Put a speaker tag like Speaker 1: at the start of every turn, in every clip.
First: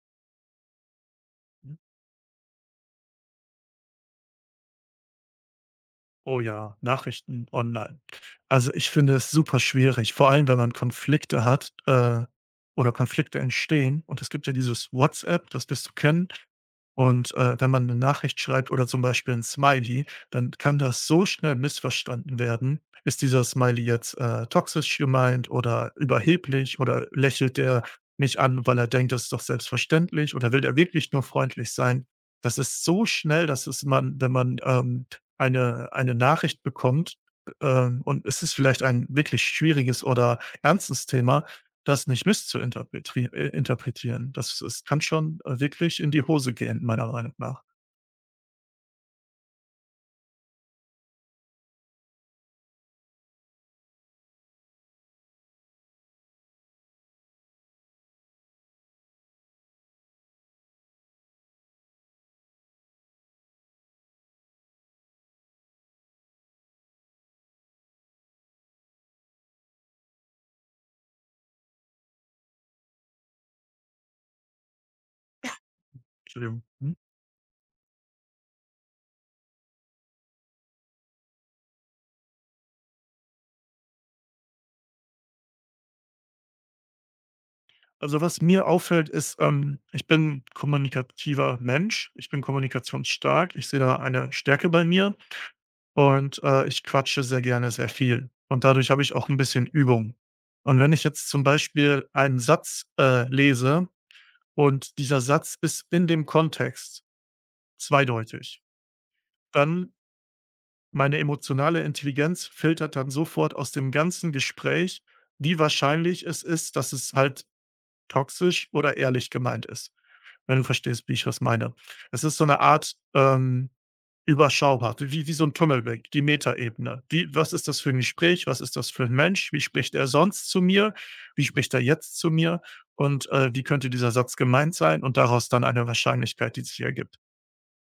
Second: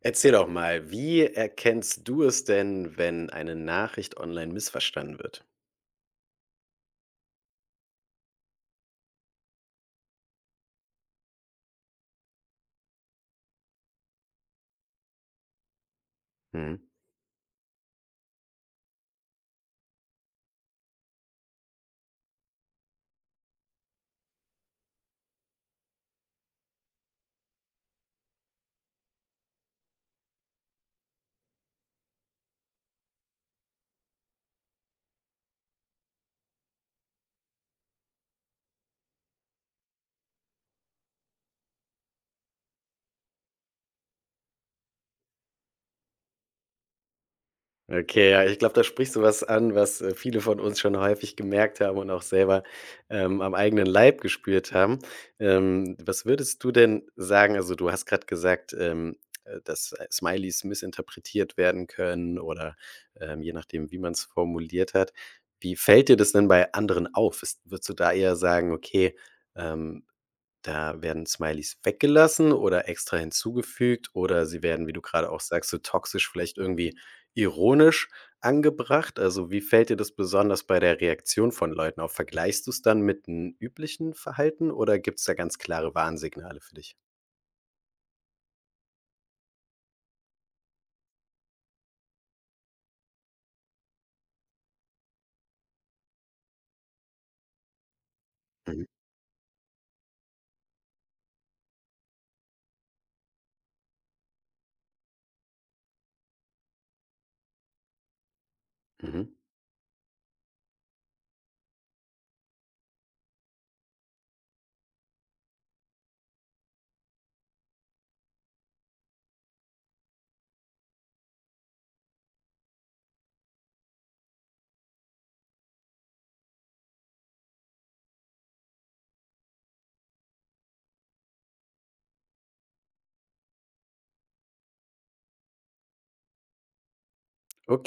Speaker 1: Erzähl doch mal, wie
Speaker 2: Mhm.
Speaker 1: erkennst du es denn, wenn eine Nachricht online missverstanden wird?
Speaker 2: Oh ja, Nachrichten online. Also, ich finde es super schwierig, vor allem, wenn man Konflikte hat, oder Konflikte entstehen, und es gibt ja dieses WhatsApp, das wirst du kennen.
Speaker 1: Mhm.
Speaker 2: Und, wenn man eine Nachricht schreibt oder zum Beispiel ein Smiley, dann kann das so schnell missverstanden werden. Ist dieser Smiley jetzt, toxisch gemeint oder überheblich, oder lächelt der mich an, weil er denkt, das ist doch selbstverständlich, oder will er wirklich nur freundlich sein? Das ist so schnell, dass es man wenn man, eine Nachricht bekommt, und es ist vielleicht ein wirklich schwieriges oder ernstes Thema, das nicht misszuinterpretri interpretieren. Das es kann schon, wirklich in die Hose gehen, meiner Meinung nach.
Speaker 1: Okay, ja, ich glaube, da sprichst du was an, was viele von uns schon häufig gemerkt haben und auch selber am eigenen Leib gespürt haben. Was würdest du denn sagen? Also, du hast gerade gesagt, dass Smileys missinterpretiert werden können oder je nachdem, wie man es formuliert hat. Wie fällt dir das denn bei anderen auf? Ist, würdest du da eher sagen, okay, ähm, da werden Smileys weggelassen oder extra hinzugefügt oder sie werden, wie du gerade auch sagst, so toxisch vielleicht
Speaker 2: Entschuldigung. Mhm.
Speaker 1: irgendwie ironisch angebracht. Also, wie fällt dir das besonders bei der Reaktion von Leuten auf? Vergleichst du es dann mit 'n üblichen Verhalten oder gibt es da ganz klare Warnsignale für dich?
Speaker 2: Also, was mir auffällt, ist, ich bin kommunikativer Mensch. Ich bin kommunikationsstark. Ich sehe da eine Stärke bei mir, und, ich quatsche sehr gerne sehr viel. Und
Speaker 1: Mhm,
Speaker 2: dadurch habe ich auch ein bisschen Übung. Und wenn ich jetzt zum Beispiel einen Satz, lese, und dieser Satz ist in dem Kontext zweideutig.
Speaker 1: mhm.
Speaker 2: Dann, meine emotionale Intelligenz filtert dann sofort aus dem ganzen Gespräch, wie wahrscheinlich es ist, dass es halt toxisch oder ehrlich gemeint ist, wenn du verstehst, wie ich das meine. Es ist so eine Art, überschaubar, wie so ein Tunnelblick, die Metaebene. Wie, was ist das für ein Gespräch? Was ist das für ein Mensch? Wie spricht er sonst zu mir? Wie spricht er jetzt zu mir? Und, wie könnte dieser Satz gemeint sein? Und daraus dann eine Wahrscheinlichkeit, die sich ergibt.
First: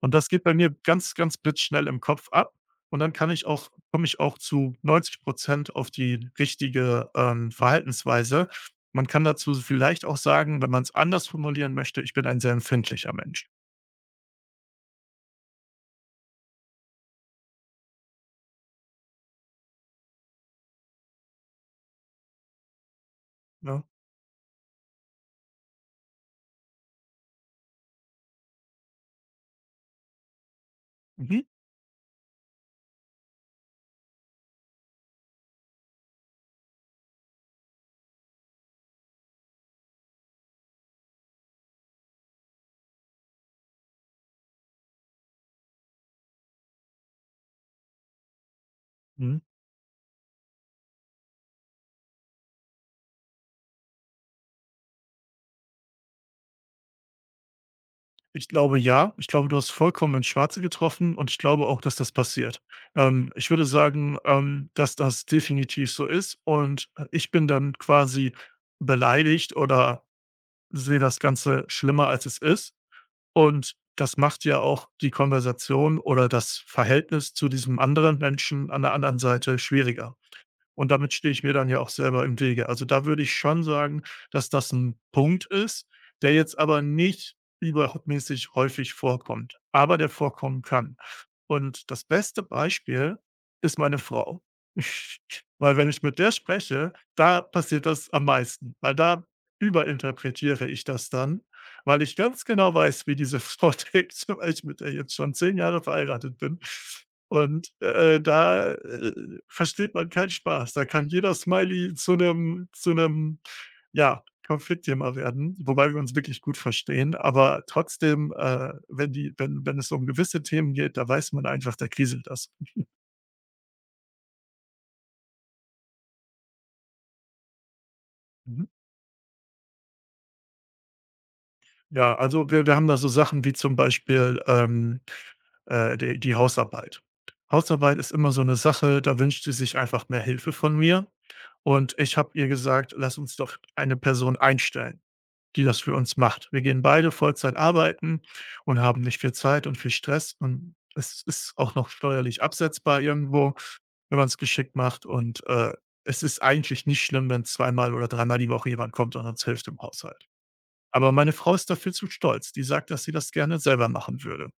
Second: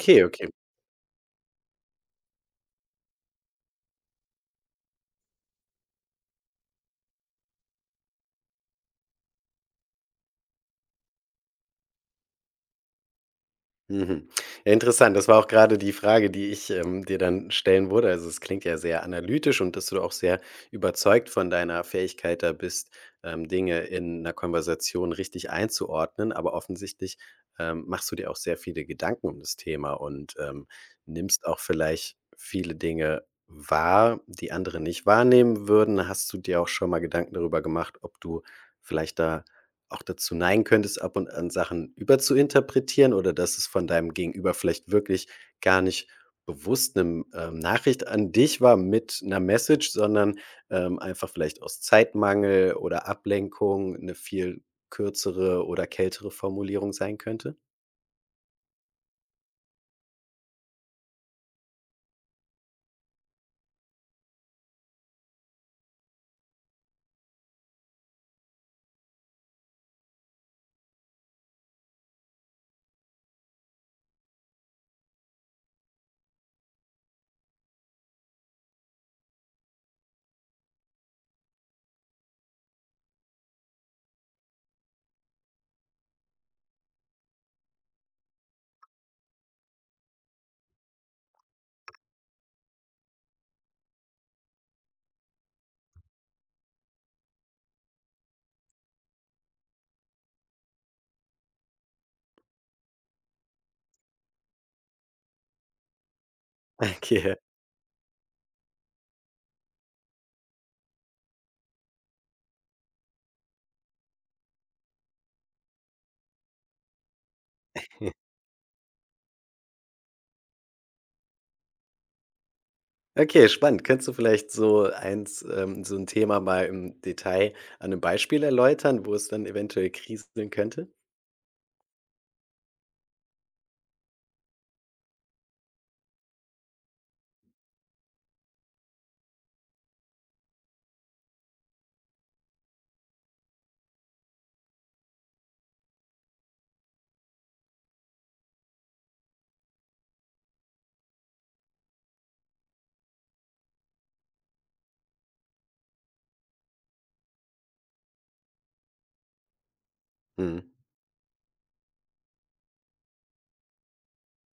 Speaker 2: Und das geht
Speaker 1: okay.
Speaker 2: bei mir ganz, ganz blitzschnell im Kopf ab, und dann kann ich auch zu 90% auf die richtige, Verhaltensweise. Man kann dazu vielleicht auch sagen, wenn man es anders formulieren möchte, ich bin ein sehr empfindlicher Mensch,
Speaker 1: Mhm. Ja, interessant. Das war auch gerade die Frage, die ich, dir dann stellen würde. Also, es klingt ja sehr analytisch und dass du auch sehr überzeugt von deiner Fähigkeit da bist, Dinge
Speaker 2: ne?
Speaker 1: in einer Konversation richtig einzuordnen. Aber offensichtlich, machst du dir auch sehr viele Gedanken um das Thema und,
Speaker 2: Mhm,
Speaker 1: nimmst auch vielleicht viele Dinge wahr, die andere nicht wahrnehmen würden. Hast du dir auch schon mal Gedanken darüber gemacht, ob du vielleicht da auch dazu neigen könntest, ab und an Sachen überzuinterpretieren oder dass es von deinem Gegenüber vielleicht wirklich gar nicht bewusst eine Nachricht an dich war mit
Speaker 2: mhm.
Speaker 1: einer Message, sondern, einfach vielleicht aus Zeitmangel oder Ablenkung eine viel kürzere oder kältere Formulierung sein könnte?
Speaker 2: Ich glaube, ja. Ich glaube, du hast vollkommen ins Schwarze getroffen, und ich glaube auch, dass das passiert. Ich würde sagen, dass das definitiv so ist, und, ich bin dann quasi beleidigt oder sehe das Ganze schlimmer, als es ist. Und das macht ja auch die Konversation oder das Verhältnis zu diesem anderen Menschen an der anderen Seite schwieriger. Und damit stehe ich mir dann ja auch selber im Wege. Also, da würde ich schon sagen, dass das ein Punkt ist, der jetzt aber nicht übermäßig häufig vorkommt, aber der vorkommen kann. Und das beste Beispiel ist meine Frau. Weil wenn ich mit der spreche, da passiert das am meisten, weil da überinterpretiere ich das dann, weil ich ganz genau weiß, wie diese Frau denkt, weil ich mit der jetzt schon 10 Jahre verheiratet bin.
Speaker 1: Okay.
Speaker 2: Und, da versteht man keinen Spaß. Da kann jeder Smiley zu einem, ja, Konfliktthema werden, wobei wir uns wirklich gut verstehen. Aber trotzdem, wenn die wenn es um gewisse Themen geht, da weiß man einfach, da kriselt das.
Speaker 1: Okay, spannend. Könntest du vielleicht so eins so ein Thema mal im Detail an einem Beispiel
Speaker 2: Mhm.
Speaker 1: erläutern, wo es dann eventuell kriseln könnte?
Speaker 2: Ja, also wir haben da so Sachen wie zum Beispiel, die Hausarbeit. Hausarbeit ist immer so eine Sache, da wünscht sie sich einfach mehr Hilfe von mir, und ich habe ihr gesagt: „Lass uns doch eine Person einstellen,“ die das für uns macht. Wir gehen beide Vollzeit arbeiten und haben nicht viel Zeit und viel Stress, und es ist auch noch steuerlich absetzbar irgendwo, wenn man es geschickt macht, und, es ist eigentlich nicht schlimm, wenn zweimal oder dreimal die Woche jemand kommt und uns hilft im Haushalt.
Speaker 1: Mhm.
Speaker 2: Aber meine Frau ist dafür zu stolz. Die sagt, dass sie das gerne selber machen würde.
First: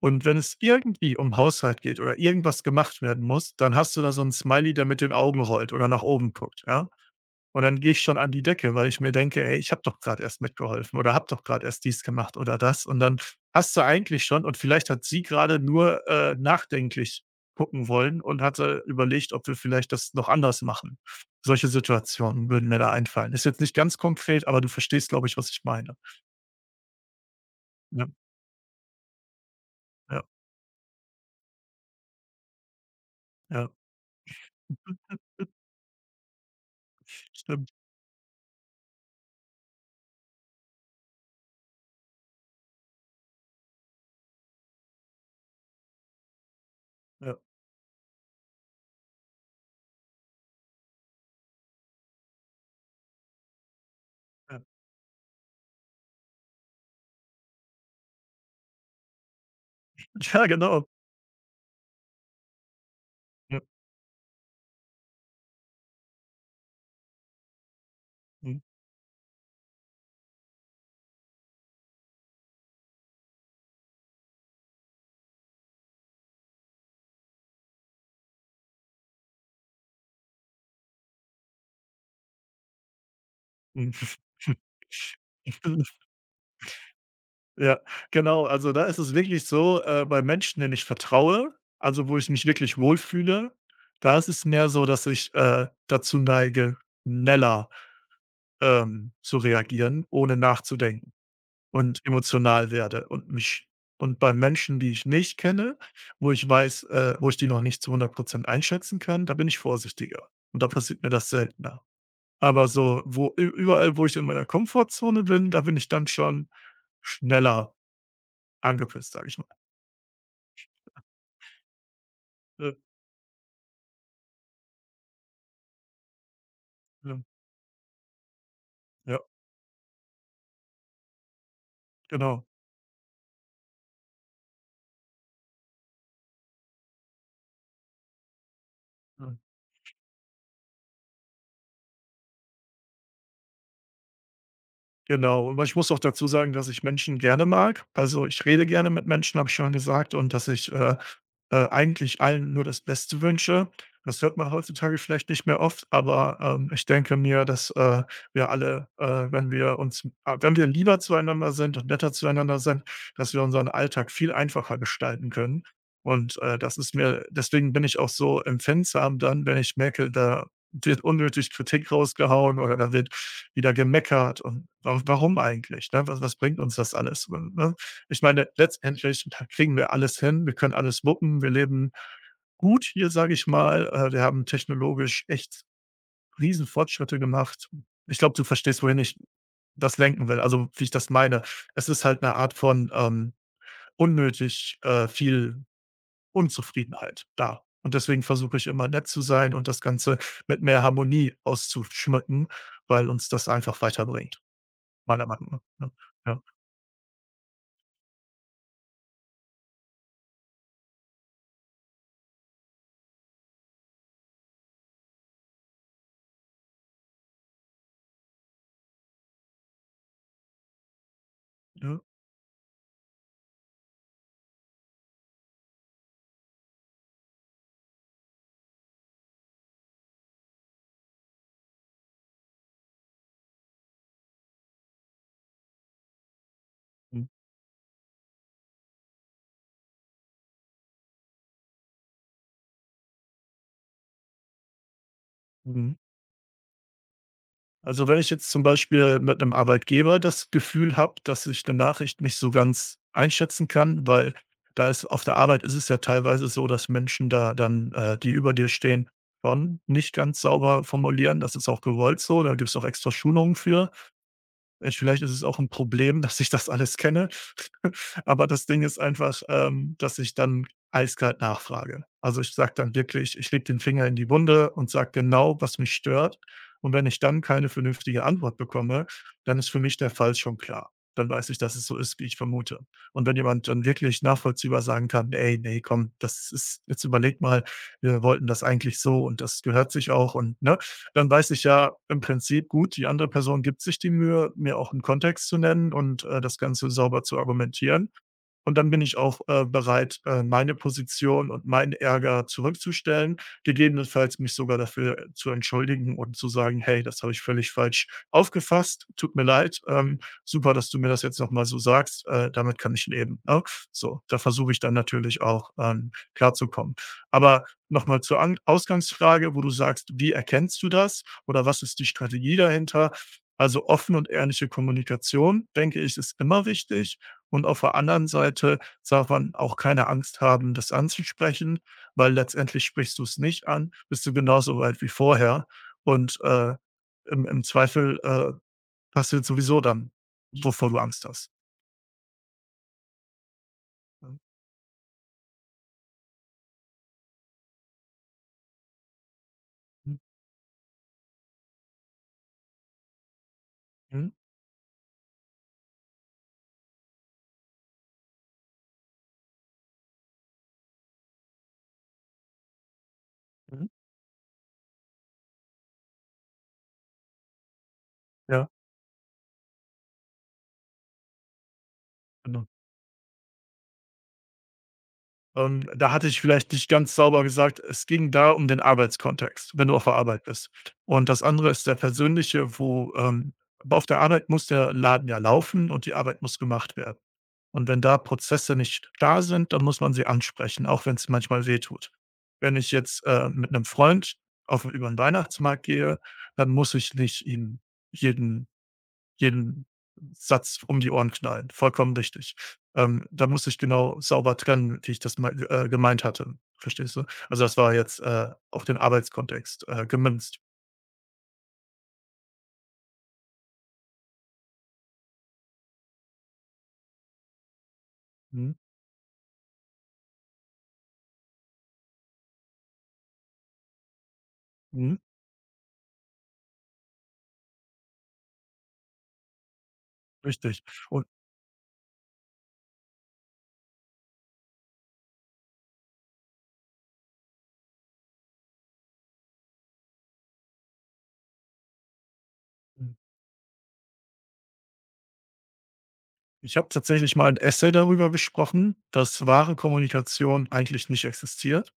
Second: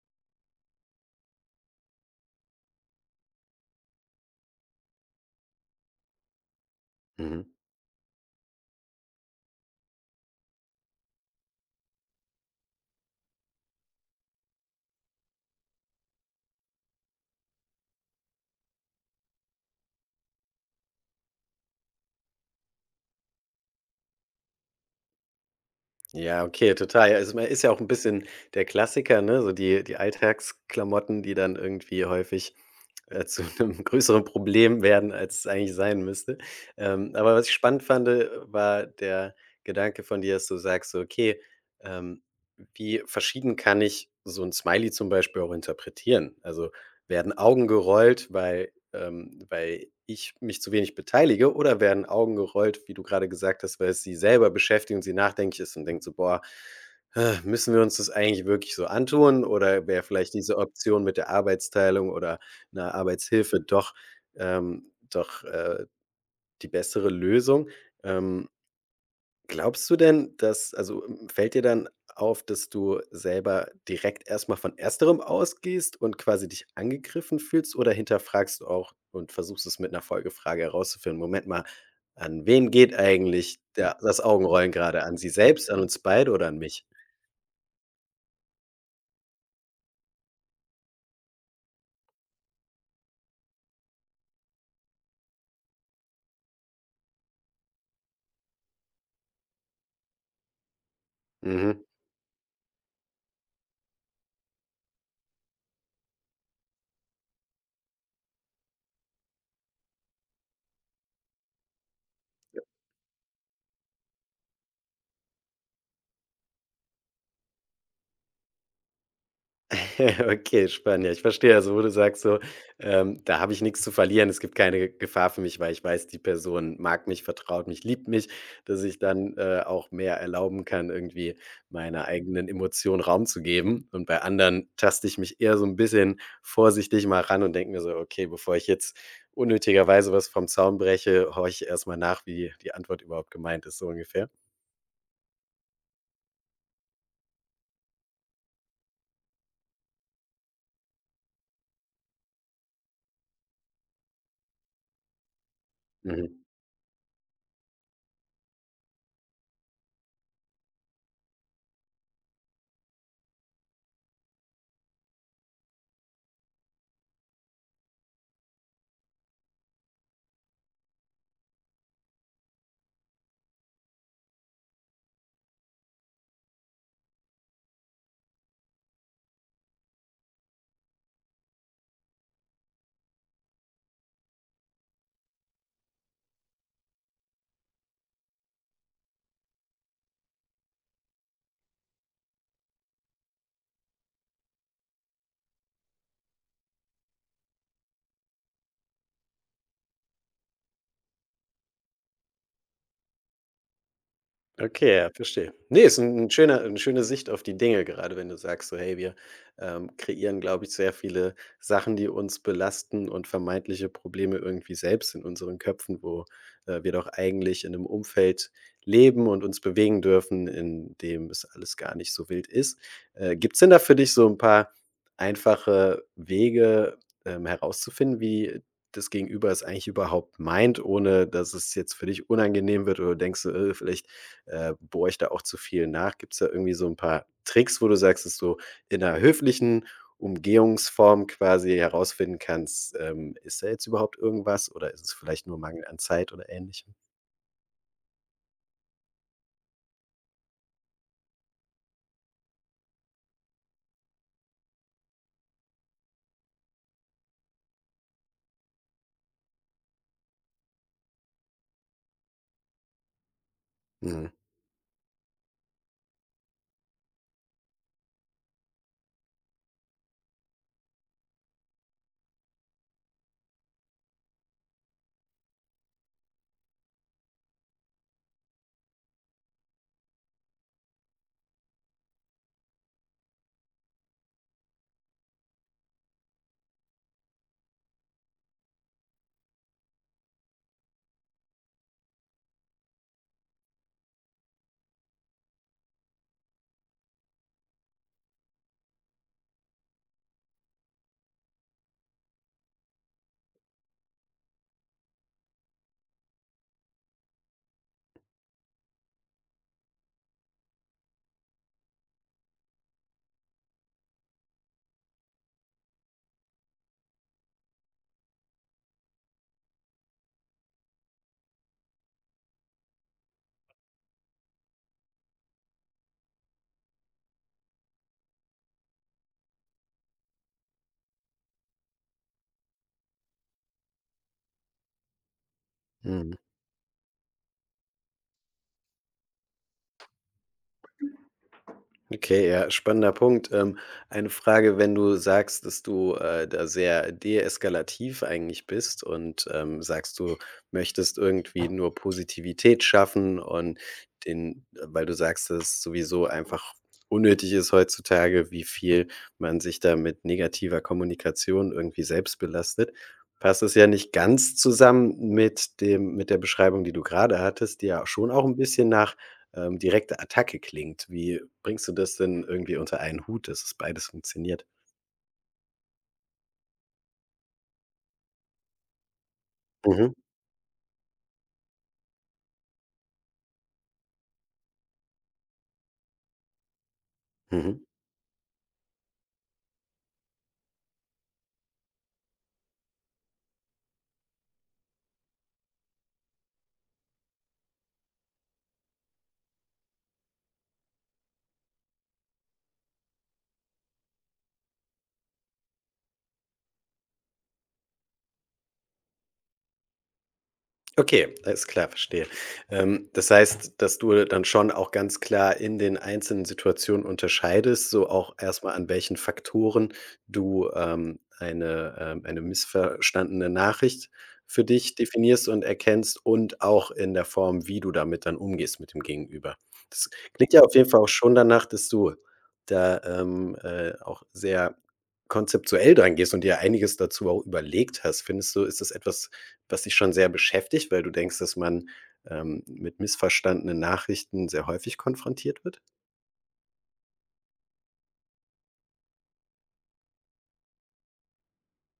Speaker 2: Und wenn es irgendwie um Haushalt geht oder irgendwas gemacht werden muss, dann hast du da so ein Smiley, der mit den Augen rollt oder nach oben guckt, ja?
Speaker 1: Mhm.
Speaker 2: Und dann gehe ich schon an die Decke, weil ich mir denke: „Ey, ich habe doch gerade erst mitgeholfen oder habe doch gerade erst dies gemacht oder das.“ Und dann hast du eigentlich schon, und vielleicht hat sie gerade nur, nachdenklich gucken wollen und hatte überlegt, ob wir vielleicht das noch anders machen. Solche Situationen würden mir da einfallen. Ist jetzt nicht ganz konkret, aber du verstehst, glaube ich, was ich meine.
Speaker 1: Ja, okay, total. Ja, also, man ist ja auch ein
Speaker 2: Ja,
Speaker 1: bisschen der Klassiker, ne, so die
Speaker 2: ja,
Speaker 1: Alltagsklamotten, die dann irgendwie häufig, zu
Speaker 2: ja,
Speaker 1: einem größeren Problem werden, als es eigentlich sein müsste. Aber was ich
Speaker 2: stimmt.
Speaker 1: spannend fand, war der Gedanke von dir, dass du sagst so: „Okay, ähm, wie verschieden kann ich so ein Smiley zum Beispiel auch interpretieren?“ Also, werden
Speaker 2: Ja,
Speaker 1: Augen gerollt, weil weil ich mich zu wenig beteilige oder werden Augen gerollt, wie du gerade gesagt hast, weil es sie selber
Speaker 2: ja.
Speaker 1: beschäftigt und sie nachdenklich ist und denkt so: „Boah, müssen wir uns das eigentlich wirklich so antun oder wäre vielleicht
Speaker 2: Ja,
Speaker 1: diese
Speaker 2: genau.
Speaker 1: Option mit der Arbeitsteilung oder einer Arbeitshilfe
Speaker 2: Ja,
Speaker 1: doch, doch, die bessere Lösung?“ Ähm
Speaker 2: mhm,
Speaker 1: Glaubst du denn, dass also, fällt dir dann auf, dass du selber direkt erstmal von ersterem ausgehst und quasi dich angegriffen fühlst oder hinterfragst du auch und versuchst es mit einer Folgefrage herauszufinden? Moment mal, an wen geht eigentlich
Speaker 2: mhm.
Speaker 1: der das Augenrollen gerade? An sie selbst, an uns beide oder an mich?
Speaker 2: Ja, genau. Also, da ist es wirklich so, bei Menschen, denen ich vertraue, also, wo ich mich wirklich wohlfühle, da ist es mehr so, dass ich, dazu neige, schneller, zu reagieren, ohne nachzudenken,
Speaker 1: Mhm.
Speaker 2: und emotional werde und mich, und bei Menschen, die ich nicht kenne, wo ich weiß, wo ich die noch nicht zu 100% einschätzen kann, da bin ich vorsichtiger und da passiert mir das seltener. Aber so, wo überall, wo ich in meiner Komfortzone bin, da bin ich dann schon schneller angepisst, sage ich mal.
Speaker 1: Okay, spannend. Ja, ich verstehe, also, wo du sagst so,
Speaker 2: Ja,
Speaker 1: „Da habe ich nichts zu verlieren. Es gibt keine Gefahr für mich, weil ich weiß, die Person mag
Speaker 2: ja,
Speaker 1: mich, vertraut mich, liebt mich“, dass ich
Speaker 2: ja,
Speaker 1: dann, auch mehr erlauben kann, irgendwie meiner
Speaker 2: genau.
Speaker 1: eigenen Emotion Raum zu geben. Und bei anderen taste ich mich eher so ein bisschen vorsichtig mal ran und denke mir so: „Okay, bevor ich jetzt
Speaker 2: Ja,
Speaker 1: unnötigerweise was vom Zaun breche, horche ich erst mal nach, wie die Antwort überhaupt gemeint ist“, so ungefähr?
Speaker 2: genau. Aber ich muss auch dazu sagen, dass ich Menschen gerne mag. Also, ich rede gerne mit Menschen, habe ich schon gesagt, und dass ich, eigentlich allen nur das Beste wünsche. Das hört man heutzutage vielleicht nicht mehr oft, aber,
Speaker 1: Mhm.
Speaker 2: ich denke mir, dass, wir alle, wenn wir uns wenn wir lieber zueinander sind und netter zueinander sind, dass wir unseren Alltag viel einfacher gestalten können. Und, das ist mir, deswegen bin ich auch so empfindsam dann, wenn ich merke, da wird unnötig Kritik rausgehauen oder da wird wieder gemeckert, und wa warum eigentlich, ne? Was bringt uns das alles, ne? Ich meine, letztendlich kriegen wir alles hin. Wir können alles wuppen. Wir leben gut hier, sage ich mal. Wir haben technologisch echt riesen Fortschritte gemacht. Ich glaube, du verstehst, wohin ich das lenken will, also wie ich das meine. Es ist halt eine Art von, unnötig, viel Unzufriedenheit da. Und deswegen versuche ich immer nett zu sein und das Ganze mit mehr Harmonie auszuschmücken, weil uns das einfach weiterbringt,
Speaker 1: Okay, ja,
Speaker 2: meiner
Speaker 1: verstehe.
Speaker 2: Meinung
Speaker 1: Ne,
Speaker 2: nach, ne?
Speaker 1: ist
Speaker 2: Ja.
Speaker 1: eine schöne Sicht auf die Dinge, gerade wenn du sagst so: „Hey, wir, kreieren, glaube ich, sehr viele Sachen, die uns belasten und vermeintliche Probleme irgendwie selbst in unseren Köpfen, wo, wir doch eigentlich in einem Umfeld leben und uns bewegen dürfen, in dem es alles gar
Speaker 2: Ja.
Speaker 1: nicht so wild ist.“ Gibt es denn da für dich so ein paar einfache Wege, herauszufinden, wie das Gegenüber es eigentlich überhaupt meint, ohne dass es jetzt für dich unangenehm wird oder du denkst so: vielleicht bohre ich da auch zu viel nach? Gibt's da irgendwie so ein
Speaker 2: Mhm.
Speaker 1: paar Tricks, wo du sagst, dass du in einer höflichen Umgehungsform quasi herausfinden kannst, ist da jetzt überhaupt irgendwas oder ist es vielleicht nur Mangel
Speaker 2: Mhm.
Speaker 1: an Zeit oder Ähnlichem?
Speaker 2: Also, wenn ich jetzt zum Beispiel mit einem Arbeitgeber das Gefühl habe, dass ich 'ne Nachricht nicht so ganz einschätzen kann, weil da ist auf der Arbeit ist es ja teilweise so, dass Menschen da dann, die über dir stehen, schon nicht ganz sauber formulieren. Das ist auch gewollt so, da gibt es auch extra Schulungen für.
Speaker 1: Mhm.
Speaker 2: Vielleicht ist es auch ein Problem, dass ich das alles kenne. Aber das Ding ist einfach, dass ich dann eiskalt nachfrage. Also, ich sage dann wirklich, ich lege den Finger in die Wunde und sage genau, was mich stört. Und wenn ich dann keine vernünftige Antwort bekomme, dann ist für mich der Fall schon klar. Dann weiß ich, dass es so ist, wie ich vermute. Und wenn jemand dann wirklich nachvollziehbar sagen kann: „Ey, nee, komm, das ist jetzt, überleg mal, wir wollten das eigentlich so und das gehört sich auch und,“ ne? Dann weiß ich ja im Prinzip, gut, die andere Person gibt sich die Mühe, mir auch einen Kontext zu nennen und, das Ganze sauber zu argumentieren. Und dann bin ich auch, bereit, meine Position und meinen Ärger zurückzustellen, gegebenenfalls mich sogar dafür zu entschuldigen und zu sagen: „Hey, das habe ich völlig falsch aufgefasst. Tut mir leid. Super, dass du mir das jetzt noch mal so sagst. Damit kann ich leben,“ ne? So, da versuche ich dann natürlich auch, klarzukommen. Aber noch mal zur An Ausgangsfrage, wo du sagst: „Wie erkennst du das oder was ist die Strategie dahinter?“ Also, offene und ehrliche Kommunikation, denke ich, ist immer wichtig. Und auf der anderen Seite darf man auch keine Angst haben, das anzusprechen, weil letztendlich, sprichst du es nicht an, bist du genauso weit wie vorher,
Speaker 1: Mhm.
Speaker 2: und, im Zweifel, passiert sowieso dann, wovor du Angst hast.
Speaker 1: Okay, ja, spannender Punkt. Eine
Speaker 2: Mhm,
Speaker 1: Frage, wenn du sagst, dass du, da sehr deeskalativ eigentlich bist und, sagst, du möchtest irgendwie nur Positivität schaffen und
Speaker 2: mhm,
Speaker 1: den weil du sagst, dass es sowieso einfach unnötig ist heutzutage, wie viel man sich da mit negativer Kommunikation irgendwie selbst belastet, passt es
Speaker 2: mhm,
Speaker 1: ja
Speaker 2: mhm,
Speaker 1: nicht ganz zusammen mit dem mit der Beschreibung, die du gerade hattest, die ja schon auch ein
Speaker 2: ja,
Speaker 1: bisschen nach direkte Attacke klingt. Wie bringst du das denn
Speaker 2: genau.
Speaker 1: irgendwie unter einen Hut, dass es beides funktioniert?
Speaker 2: Da hatte ich vielleicht nicht ganz sauber gesagt, es ging da um den Arbeitskontext, wenn du auf
Speaker 1: Mhm,
Speaker 2: der Arbeit bist. Und das andere ist der persönliche, wo, aber auf der Arbeit muss der Laden ja laufen und die Arbeit muss gemacht werden.
Speaker 1: mhm.
Speaker 2: Und wenn da Prozesse nicht da sind, dann muss man sie ansprechen, auch wenn es manchmal wehtut. Wenn ich jetzt, mit einem Freund auf über den Weihnachtsmarkt gehe, dann muss ich nicht ihm jeden jeden Satz um die Ohren knallen. Vollkommen richtig. Da muss ich genau sauber trennen, wie ich das mei gemeint hatte. Verstehst du? Also, das war jetzt, auf den Arbeitskontext, gemünzt.
Speaker 1: Okay, alles klar, verstehe. Das heißt, dass du dann schon auch ganz klar in den einzelnen Situationen unterscheidest, so auch erstmal
Speaker 2: Mhm,
Speaker 1: an welchen Faktoren du, eine missverstandene Nachricht für dich
Speaker 2: mhm,
Speaker 1: definierst und erkennst und auch in der Form, wie du damit dann umgehst mit dem Gegenüber. Das klingt ja auf
Speaker 2: richtig.
Speaker 1: jeden Fall auch
Speaker 2: Und
Speaker 1: schon danach, dass du da, auch sehr konzeptuell dran gehst und dir einiges dazu auch überlegt hast. Findest du, ist das etwas, was dich schon sehr beschäftigt, weil du denkst, dass man, mit
Speaker 2: mhm.
Speaker 1: missverstandenen Nachrichten sehr häufig konfrontiert wird?
Speaker 2: Ich habe tatsächlich mal ein Essay darüber gesprochen, dass wahre Kommunikation eigentlich nicht existiert.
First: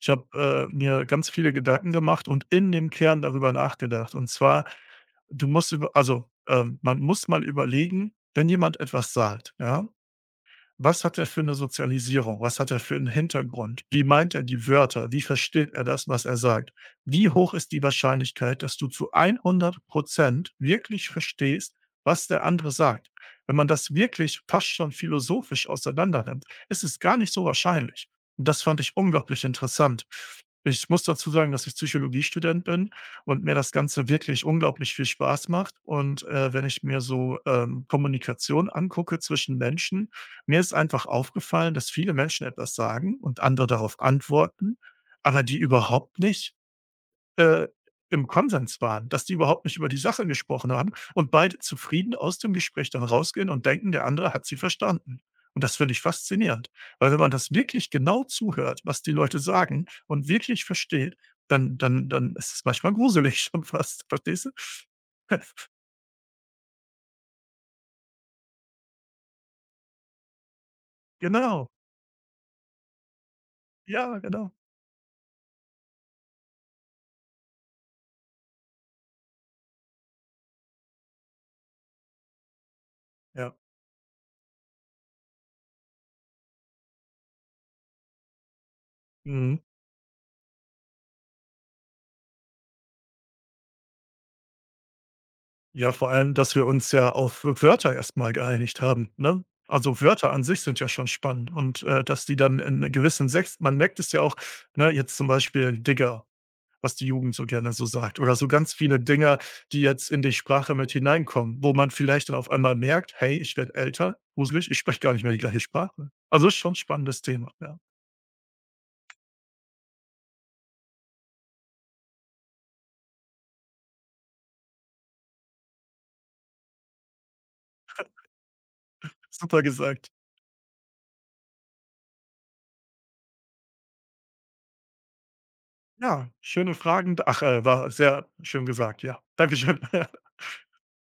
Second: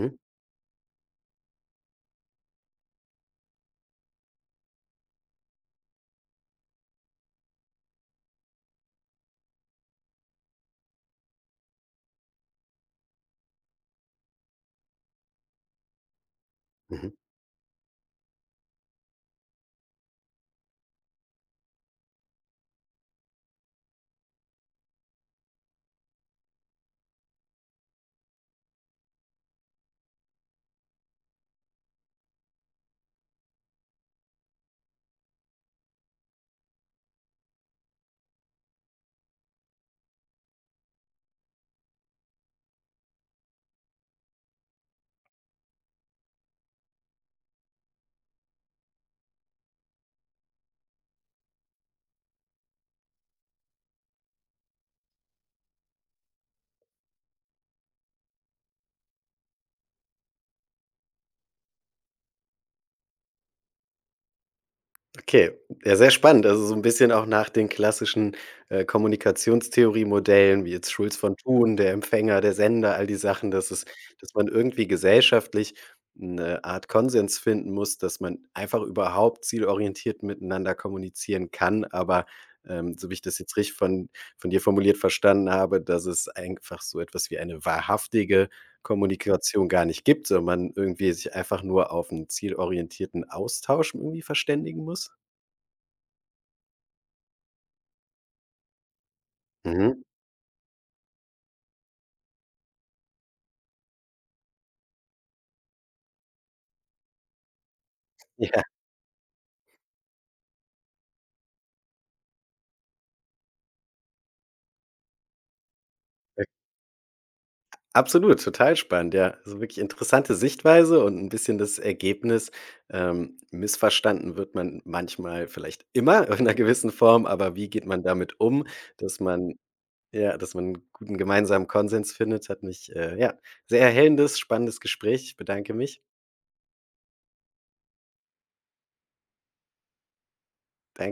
Speaker 2: Ich habe, mir ganz viele Gedanken gemacht und in dem Kern darüber nachgedacht. Und zwar, du musst über also, man muss mal überlegen, wenn jemand etwas sagt, ja? Was hat er für eine Sozialisierung? Was hat er für einen Hintergrund? Wie meint er die Wörter? Wie versteht er das, was er sagt?
Speaker 1: Mhm.
Speaker 2: Wie hoch ist die Wahrscheinlichkeit, dass du zu 100% wirklich verstehst, was der andere sagt? Wenn man das wirklich fast schon philosophisch auseinander nimmt, ist es gar nicht so wahrscheinlich. Und das fand ich unglaublich interessant. Ich muss dazu sagen, dass ich Psychologiestudent bin und mir das Ganze wirklich unglaublich viel Spaß macht. Und, wenn ich mir so, Kommunikation angucke zwischen Menschen, mir ist einfach aufgefallen, dass viele Menschen etwas sagen und andere darauf antworten, aber die überhaupt nicht, äh, im Konsens waren, dass die überhaupt nicht über die Sache gesprochen haben, und beide zufrieden aus dem Gespräch dann rausgehen und denken, der andere hat sie verstanden. Und das finde ich faszinierend, weil wenn man das wirklich genau zuhört, was die Leute sagen, und wirklich versteht, dann dann ist es manchmal gruselig schon fast, verstehst du?
Speaker 1: Okay, ja, sehr spannend. Also so ein bisschen auch nach den klassischen, Kommunikationstheorie-Modellen, wie jetzt Schulz von
Speaker 2: Genau.
Speaker 1: Thun, der Empfänger, der Sender, all die Sachen,
Speaker 2: Ja,
Speaker 1: dass man
Speaker 2: genau.
Speaker 1: irgendwie gesellschaftlich eine Art Konsens finden muss, dass man einfach überhaupt zielorientiert miteinander kommunizieren kann. Aber, so wie ich das
Speaker 2: Ja.
Speaker 1: jetzt richtig von dir formuliert verstanden habe, dass es einfach so etwas wie eine wahrhaftige
Speaker 2: Mhm.
Speaker 1: Kommunikation gar nicht gibt, sondern man irgendwie sich einfach nur auf einen zielorientierten Austausch irgendwie verständigen muss?
Speaker 2: Ja, vor allem, dass wir uns ja auf Wörter erstmal geeinigt haben, ne? Also,
Speaker 1: Mhm.
Speaker 2: Wörter an sich sind ja schon spannend, und, dass die dann in einem gewissen Sex, man merkt es ja auch, ne, jetzt zum Beispiel Digger, was die Jugend so gerne so sagt, oder so
Speaker 1: Ja,
Speaker 2: ganz viele Dinge, die jetzt in die Sprache mit hineinkommen, wo man vielleicht dann auf einmal merkt: „Hey, ich werde älter, gruselig, ich spreche gar nicht mehr die gleiche Sprache.“
Speaker 1: äh,
Speaker 2: Also, ist schon 'n spannendes Thema, ja.
Speaker 1: absolut, total spannend, ja. Also, wirklich interessante Sichtweise und ein bisschen das Ergebnis. Missverstanden wird man manchmal vielleicht immer in einer gewissen Form, aber wie geht man damit um, dass man
Speaker 2: Super gesagt.
Speaker 1: ja, dass man 'n guten gemeinsamen Konsens findet, hat mich, ja, sehr erhellendes, spannendes Gespräch. Ich bedanke mich.
Speaker 2: Ja, schöne Fragen. Ach, war sehr schön gesagt, ja. Dankeschön.
Speaker 1: Danke.